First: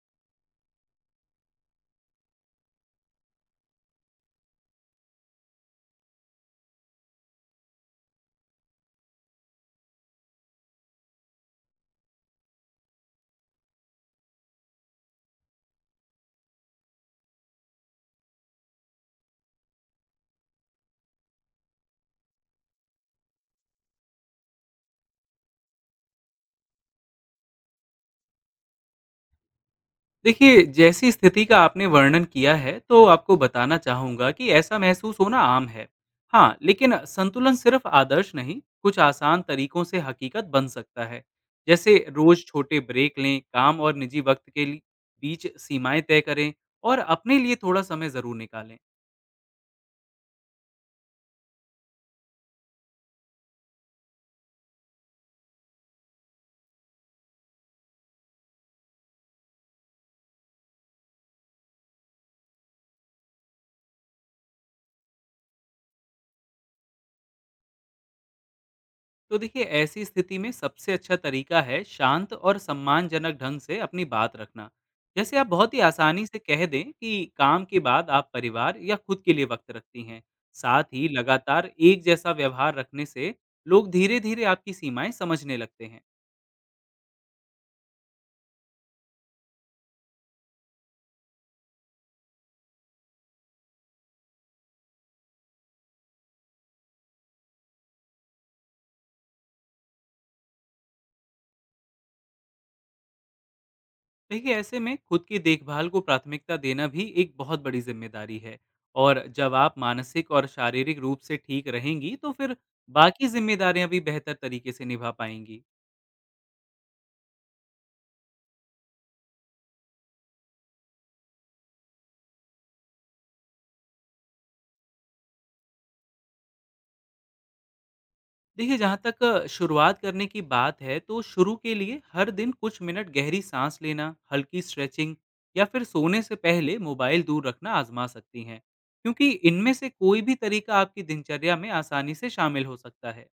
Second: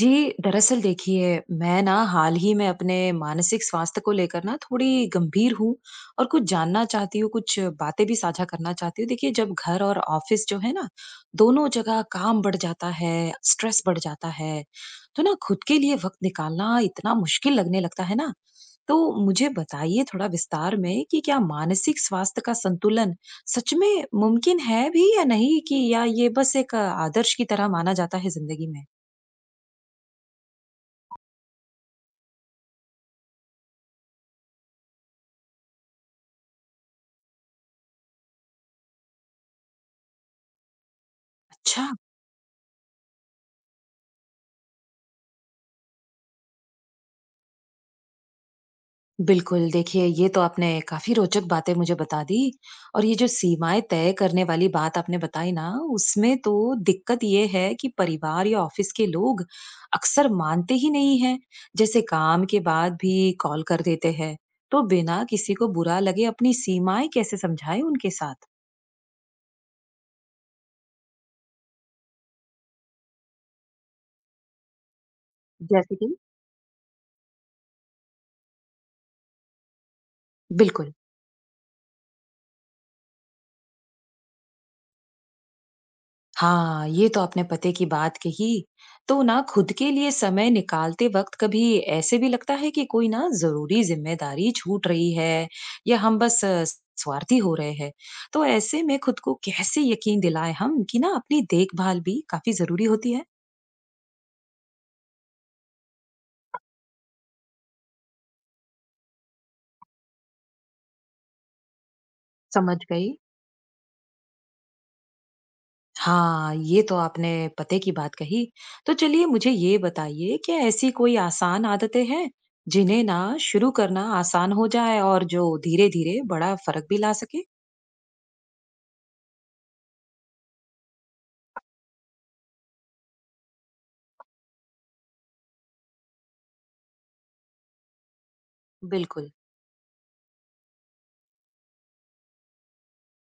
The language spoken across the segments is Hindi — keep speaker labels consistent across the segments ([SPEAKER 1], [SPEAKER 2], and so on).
[SPEAKER 1] जी, दरअसल देखिए, मैं ना हाल ही में अपने मानसिक स्वास्थ्य को लेकर ना थोड़ी गंभीर हूँ और कुछ जानना चाहती हूँ, कुछ बातें भी साझा करना चाहती हूँ। देखिए, जब घर और ऑफ़िस जो है ना, दोनों जगह काम बढ़ जाता है, स्ट्रेस बढ़ जाता है, तो ना खुद के लिए वक़्त निकालना इतना मुश्किल लगने लगता है ना। तो मुझे बताइए थोड़ा विस्तार में कि क्या मानसिक स्वास्थ्य का संतुलन सच में मुमकिन है भी या नहीं कि या ये बस एक आदर्श की तरह माना जाता है ज़िंदगी में?
[SPEAKER 2] देखिए, जैसी स्थिति का आपने वर्णन किया है, तो आपको बताना चाहूँगा कि ऐसा महसूस होना आम है। हाँ, लेकिन संतुलन सिर्फ आदर्श नहीं, कुछ आसान तरीकों से हकीकत बन सकता है।
[SPEAKER 1] अच्छा।
[SPEAKER 2] जैसे रोज़ छोटे ब्रेक लें, काम और निजी वक़्त के लि- बीच सीमाएं तय करें और अपने लिए थोड़ा समय ज़रूर निकालें।
[SPEAKER 1] बिल्कुल, देखिए ये तो आपने काफ़ी रोचक बातें मुझे बता दी और ये जो सीमाएँ तय करने वाली बात आपने बताई ना, उसमें तो दिक्कत ये है कि परिवार या ऑफ़िस के लोग अक्सर मानते ही नहीं हैं। जैसे काम के बाद भी कॉल कर देते हैं, तो बिना किसी को बुरा लगे अपनी सीमाएँ कैसे समझाएँ उनके साथ?
[SPEAKER 2] तो देखिए ऐसी स्थिति में सबसे अच्छा तरीका है शांत और सम्मानजनक ढंग से अपनी बात रखना। जैसे आप बहुत ही
[SPEAKER 1] जैसे कि
[SPEAKER 2] आसानी से कह दें कि काम के बाद आप परिवार या खुद के लिए वक्त रखती हैं। साथ
[SPEAKER 1] बिल्कुल।
[SPEAKER 2] ही लगातार एक जैसा व्यवहार रखने से लोग धीरे धीरे आपकी सीमाएं समझने लगते हैं।
[SPEAKER 1] हाँ, ये तो आपने पते की बात कही। तो ना खुद के लिए समय निकालते वक़्त कभी ऐसे भी लगता है कि कोई ना ज़रूरी ज़िम्मेदारी छूट रही है या हम बस स्वार्थी हो रहे हैं। तो ऐसे में खुद को कैसे यकीन दिलाएँ हम कि ना अपनी देखभाल भी काफ़ी ज़रूरी होती है?
[SPEAKER 2] देखिए ऐसे में खुद की देखभाल को प्राथमिकता देना भी एक बहुत बड़ी जिम्मेदारी है, और जब आप मानसिक और शारीरिक रूप से ठीक रहेंगी तो फिर
[SPEAKER 1] समझ गई।
[SPEAKER 2] बाकी जिम्मेदारियां भी बेहतर तरीके से निभा पाएंगी।
[SPEAKER 1] हाँ, ये तो आपने पते की बात कही। तो चलिए मुझे ये बताइए क्या ऐसी कोई आसान आदतें हैं जिन्हें ना शुरू करना आसान हो जाए और जो धीरे-धीरे बड़ा फ़र्क भी ला सके?
[SPEAKER 2] देखिए जहाँ तक शुरुआत करने की बात है, तो शुरू के लिए हर दिन कुछ मिनट गहरी सांस लेना, हल्की स्ट्रेचिंग या फिर सोने से पहले मोबाइल दूर रखना आजमा सकती हैं, क्योंकि
[SPEAKER 1] बिल्कुल।
[SPEAKER 2] इनमें से कोई भी तरीका आपकी दिनचर्या में आसानी से शामिल हो सकता है।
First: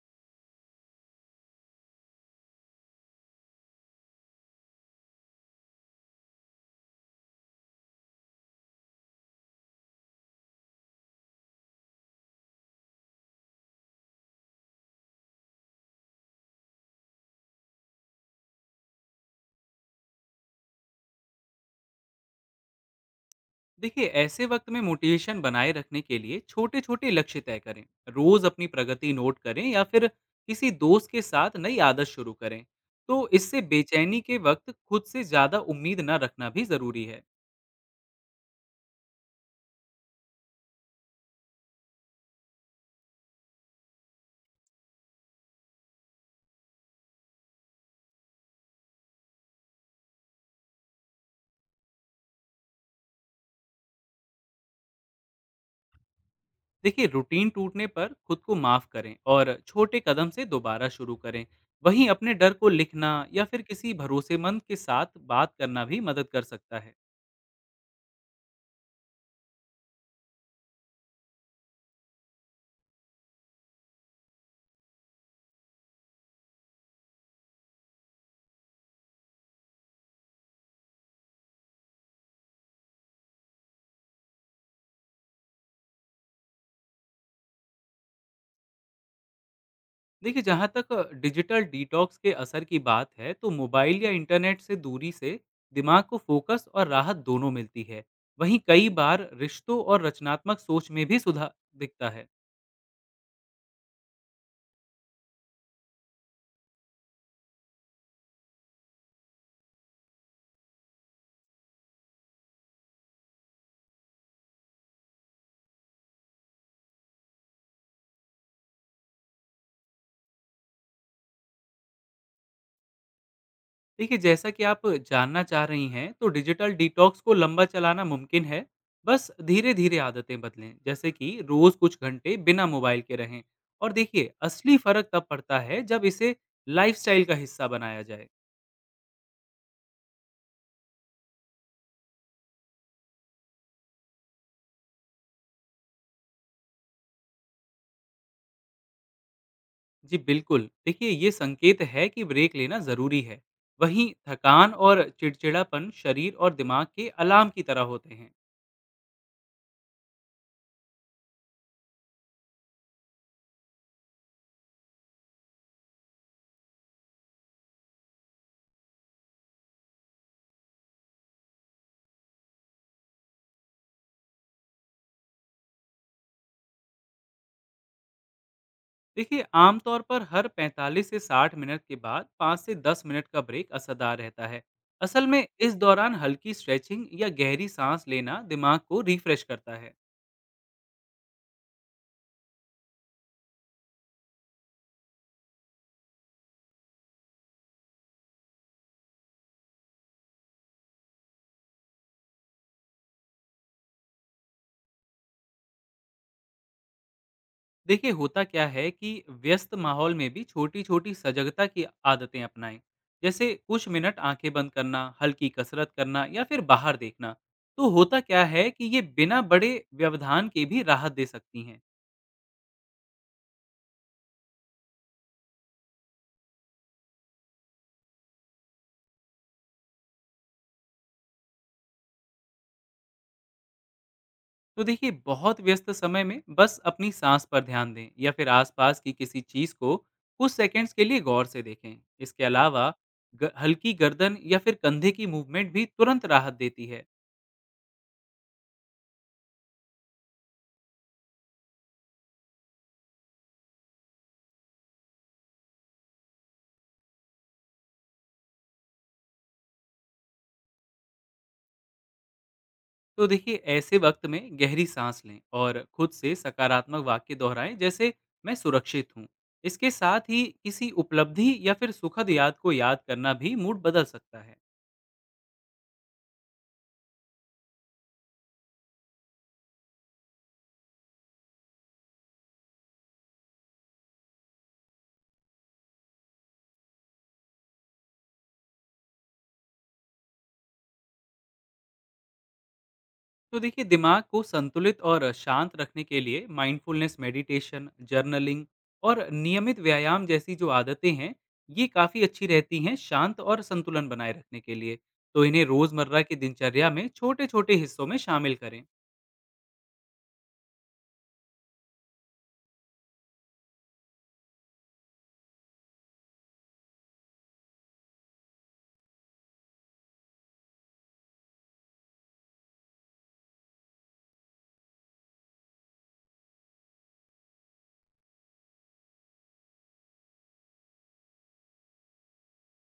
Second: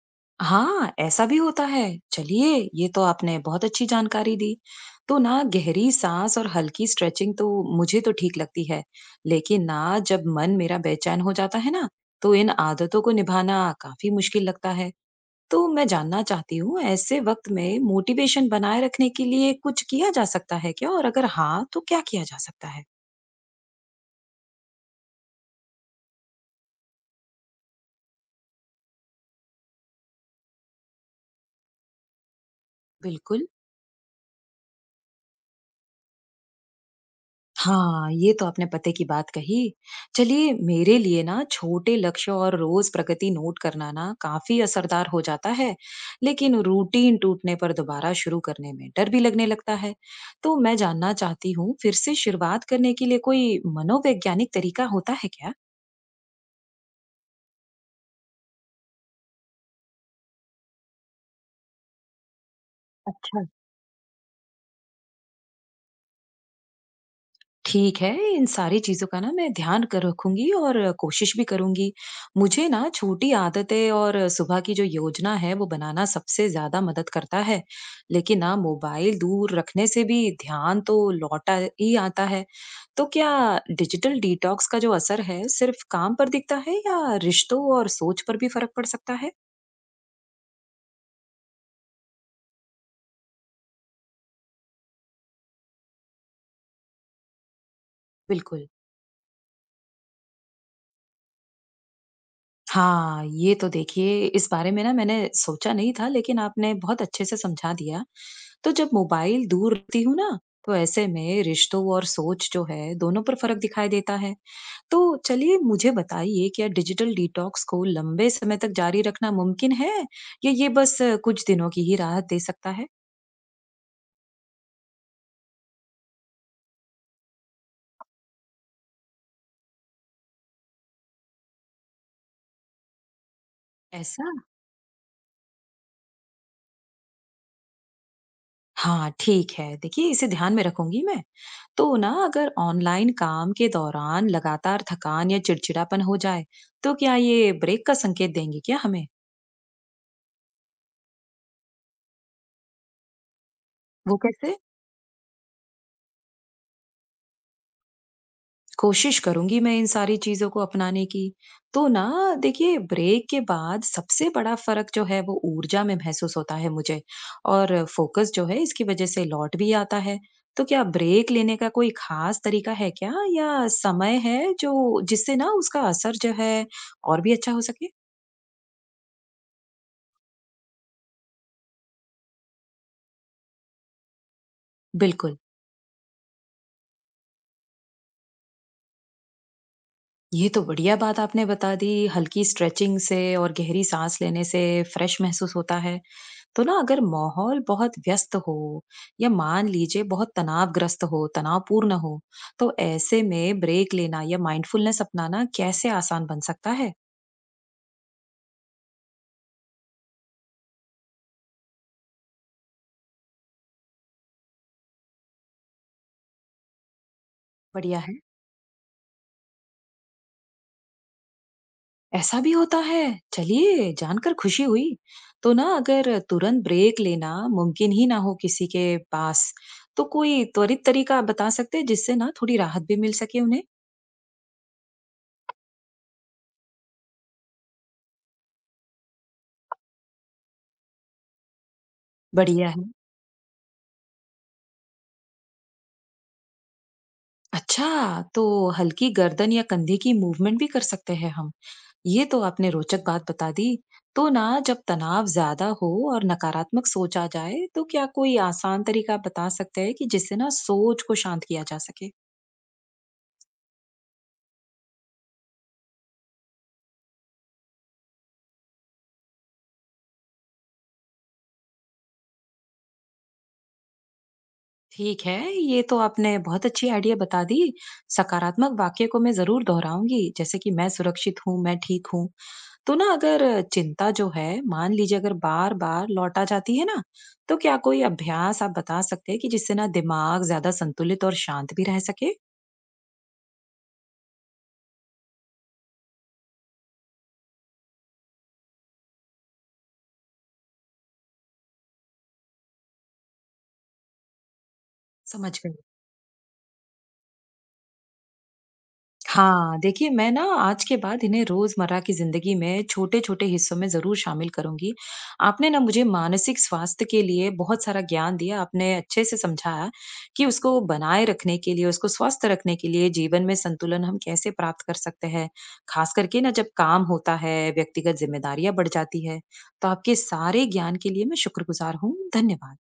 [SPEAKER 1] हाँ, ऐसा भी होता है। चलिए, ये तो आपने बहुत अच्छी जानकारी दी। तो ना गहरी साँस और हल्की स्ट्रेचिंग तो मुझे तो ठीक लगती है। लेकिन ना जब मन मेरा बेचैन हो जाता है ना, तो इन आदतों को निभाना काफ़ी मुश्किल लगता है। तो मैं जानना चाहती हूँ ऐसे वक़्त में मोटिवेशन बनाए रखने के लिए कुछ किया जा सकता है क्या? और अगर हाँ, तो क्या किया जा सकता है?
[SPEAKER 2] देखिए ऐसे वक्त में मोटिवेशन बनाए रखने के लिए छोटे छोटे लक्ष्य तय करें, रोज अपनी प्रगति नोट करें या फिर किसी दोस्त के साथ नई आदत शुरू करें। तो
[SPEAKER 1] बिल्कुल।
[SPEAKER 2] इससे बेचैनी के वक्त खुद से ज़्यादा उम्मीद न रखना भी ज़रूरी है।
[SPEAKER 1] हाँ, ये तो आपने पते की बात कही। चलिए, मेरे लिए ना छोटे लक्ष्य और रोज़ प्रगति नोट करना ना काफ़ी असरदार हो जाता है, लेकिन रूटीन टूटने पर दोबारा शुरू करने में डर भी लगने लगता है। तो मैं जानना चाहती हूँ, फिर से शुरुआत करने के लिए कोई मनोवैज्ञानिक तरीका होता है क्या?
[SPEAKER 2] देखिए रूटीन टूटने पर खुद को माफ करें और छोटे कदम से दोबारा शुरू करें। वहीं अपने डर को लिखना या
[SPEAKER 1] अच्छा।
[SPEAKER 2] फिर किसी भरोसेमंद के साथ बात करना भी मदद कर सकता है।
[SPEAKER 1] ठीक है, इन सारी चीज़ों का ना मैं ध्यान क रखूँगी और कोशिश भी करूँगी। मुझे ना छोटी आदतें और सुबह की जो योजना है, वो बनाना सबसे ज़्यादा मदद करता है। लेकिन ना मोबाइल दूर रखने से भी ध्यान तो लौटा ही आता है। तो क्या डिजिटल डिटॉक्स का जो असर है, सिर्फ़ काम पर दिखता है या रिश्तों और सोच पर भी फ़र्क पड़ सकता है?
[SPEAKER 2] देखिए जहाँ तक डिजिटल डिटॉक्स के असर की बात है, तो मोबाइल या इंटरनेट से दूरी से दिमाग को फोकस और राहत दोनों मिलती है। वहीं
[SPEAKER 1] बिल्कुल।
[SPEAKER 2] कई बार रिश्तों और रचनात्मक सोच में भी सुधार दिखता है।
[SPEAKER 1] हाँ, ये तो देखिए इस बारे में ना मैंने सोचा नहीं था लेकिन आपने बहुत अच्छे से समझा दिया। तो जब मोबाइल दूर रखती हूँ ना, तो ऐसे में रिश्तों और सोच जो है दोनों पर फ़र्क दिखाई देता है। तो चलिए मुझे बताइए क्या डिजिटल डिटॉक्स को लंबे समय तक जारी रखना मुमकिन है? या ये बस कुछ दिनों की ही राहत दे सकता है?
[SPEAKER 2] देखिए जैसा कि आप जानना चाह रही हैं, तो डिजिटल डिटॉक्स को लंबा चलाना मुमकिन है। बस धीरे धीरे आदतें बदलें, जैसे कि रोज कुछ घंटे बिना मोबाइल के रहें। और
[SPEAKER 1] ऐसा?
[SPEAKER 2] देखिए असली फर्क तब पड़ता है जब इसे लाइफस्टाइल का हिस्सा बनाया जाए।
[SPEAKER 1] हाँ, ठीक है। देखिए इसे ध्यान में रखूँगी मैं। तो ना अगर ऑनलाइन काम के दौरान लगातार थकान या चिड़चिड़ापन हो जाए, तो क्या ये ब्रेक का संकेत देंगे क्या हमें?
[SPEAKER 2] जी बिल्कुल, देखिए ये संकेत है कि ब्रेक लेना जरूरी है। वहीं
[SPEAKER 1] वो कैसे?
[SPEAKER 2] थकान और चिड़चिड़ापन शरीर और दिमाग के अलार्म की तरह होते हैं।
[SPEAKER 1] कोशिश करूँगी मैं इन सारी चीज़ों को अपनाने की। तो ना देखिए ब्रेक के बाद सबसे बड़ा फ़र्क जो है वो ऊर्जा में महसूस होता है मुझे और फ़ोकस जो है इसकी वज़ह से लौट भी आता है। तो क्या ब्रेक लेने का कोई ख़ास तरीका है क्या या समय है जो जिससे ना उसका असर जो है और भी अच्छा हो सके?
[SPEAKER 2] देखिए आमतौर पर हर 45 से 60 मिनट के बाद 5 से 10 मिनट का ब्रेक असरदार रहता है। असल
[SPEAKER 1] बिल्कुल।
[SPEAKER 2] में इस दौरान हल्की स्ट्रेचिंग या गहरी सांस लेना दिमाग को रिफ्रेश करता है।
[SPEAKER 1] ये तो बढ़िया बात आपने बता दी, हल्की स्ट्रेचिंग से और गहरी साँस लेने से फ्रेश महसूस होता है। तो ना अगर माहौल बहुत व्यस्त हो या मान लीजिए बहुत तनावग्रस्त हो तनावपूर्ण हो तो ऐसे में ब्रेक लेना या माइंडफुलनेस अपनाना कैसे आसान बन सकता है।
[SPEAKER 2] देखिए होता क्या है कि व्यस्त माहौल में भी छोटी छोटी सजगता की आदतें अपनाएं। जैसे कुछ मिनट आंखें बंद करना, हल्की कसरत करना या फिर बाहर देखना। तो
[SPEAKER 1] बढ़िया है।
[SPEAKER 2] होता क्या है कि ये बिना बड़े व्यवधान के भी राहत दे सकती हैं।
[SPEAKER 1] ऐसा भी होता है। चलिए जानकर खुशी हुई। तो ना अगर तुरंत ब्रेक लेना मुमकिन ही ना हो किसी के पास तो कोई त्वरित तरीका आप बता सकते हैं जिससे ना थोड़ी राहत भी मिल सके उन्हें।
[SPEAKER 2] तो देखिए बहुत व्यस्त समय में बस अपनी सांस पर ध्यान दें या फिर आसपास की किसी चीज को कुछ सेकंड्स के लिए गौर से देखें। इसके
[SPEAKER 1] बढ़िया है।
[SPEAKER 2] अलावा हल्की गर्दन या फिर कंधे की मूवमेंट भी तुरंत राहत देती है।
[SPEAKER 1] अच्छा। तो हल्की गर्दन या कंधे की मूवमेंट भी कर सकते हैं हम। ये तो आपने रोचक बात बता दी। तो ना जब तनाव ज्यादा हो और नकारात्मक सोच आ जाए तो क्या कोई आसान तरीका आप बता सकते हैं कि जिससे ना सोच को शांत किया जा सके?
[SPEAKER 2] तो देखिए ऐसे वक्त में गहरी सांस लें और खुद से सकारात्मक वाक्य दोहराएं, जैसे मैं सुरक्षित हूँ। इसके साथ ही किसी उपलब्धि या फिर सुखद याद को याद करना भी मूड बदल सकता है।
[SPEAKER 1] ठीक है, ये तो आपने बहुत अच्छी आइडिया बता दी। सकारात्मक वाक्य को मैं जरूर दोहराऊंगी जैसे कि मैं सुरक्षित हूँ, मैं ठीक हूँ। तो ना अगर चिंता जो है मान लीजिए अगर बार बार लौटा जाती है ना, तो क्या कोई अभ्यास आप बता सकते हैं कि जिससे ना दिमाग ज्यादा संतुलित और शांत भी रह सके?
[SPEAKER 2] तो देखिए दिमाग को संतुलित और शांत रखने के लिए माइंडफुलनेस, मेडिटेशन, जर्नलिंग और नियमित व्यायाम जैसी जो आदतें हैं, ये काफ़ी अच्छी रहती हैं शांत और संतुलन बनाए रखने के लिए। तो
[SPEAKER 1] समझ
[SPEAKER 2] इन्हें
[SPEAKER 1] गई।
[SPEAKER 2] रोज़मर्रा की दिनचर्या में छोटे छोटे हिस्सों में शामिल करें।
[SPEAKER 1] हाँ, देखिए मैं ना आज के बाद इन्हें रोज़मर्रा की ज़िंदगी में छोटे-छोटे हिस्सों में ज़रूर शामिल करूँगी। आपने ना मुझे मानसिक स्वास्थ्य के लिए बहुत सारा ज्ञान दिया, आपने अच्छे से समझाया कि उसको बनाए रखने के लिए, उसको स्वस्थ रखने के लिए जीवन में संतुलन हम कैसे प्राप्त कर सकते हैं। ख़ास करके ना जब काम होता है, व्यक्तिगत ज़िम्मेदारियाँ बढ़ जाती है। तो आपके सारे ज्ञान के लिए मैं शुक्रगुज़ार हूँ। धन्यवाद।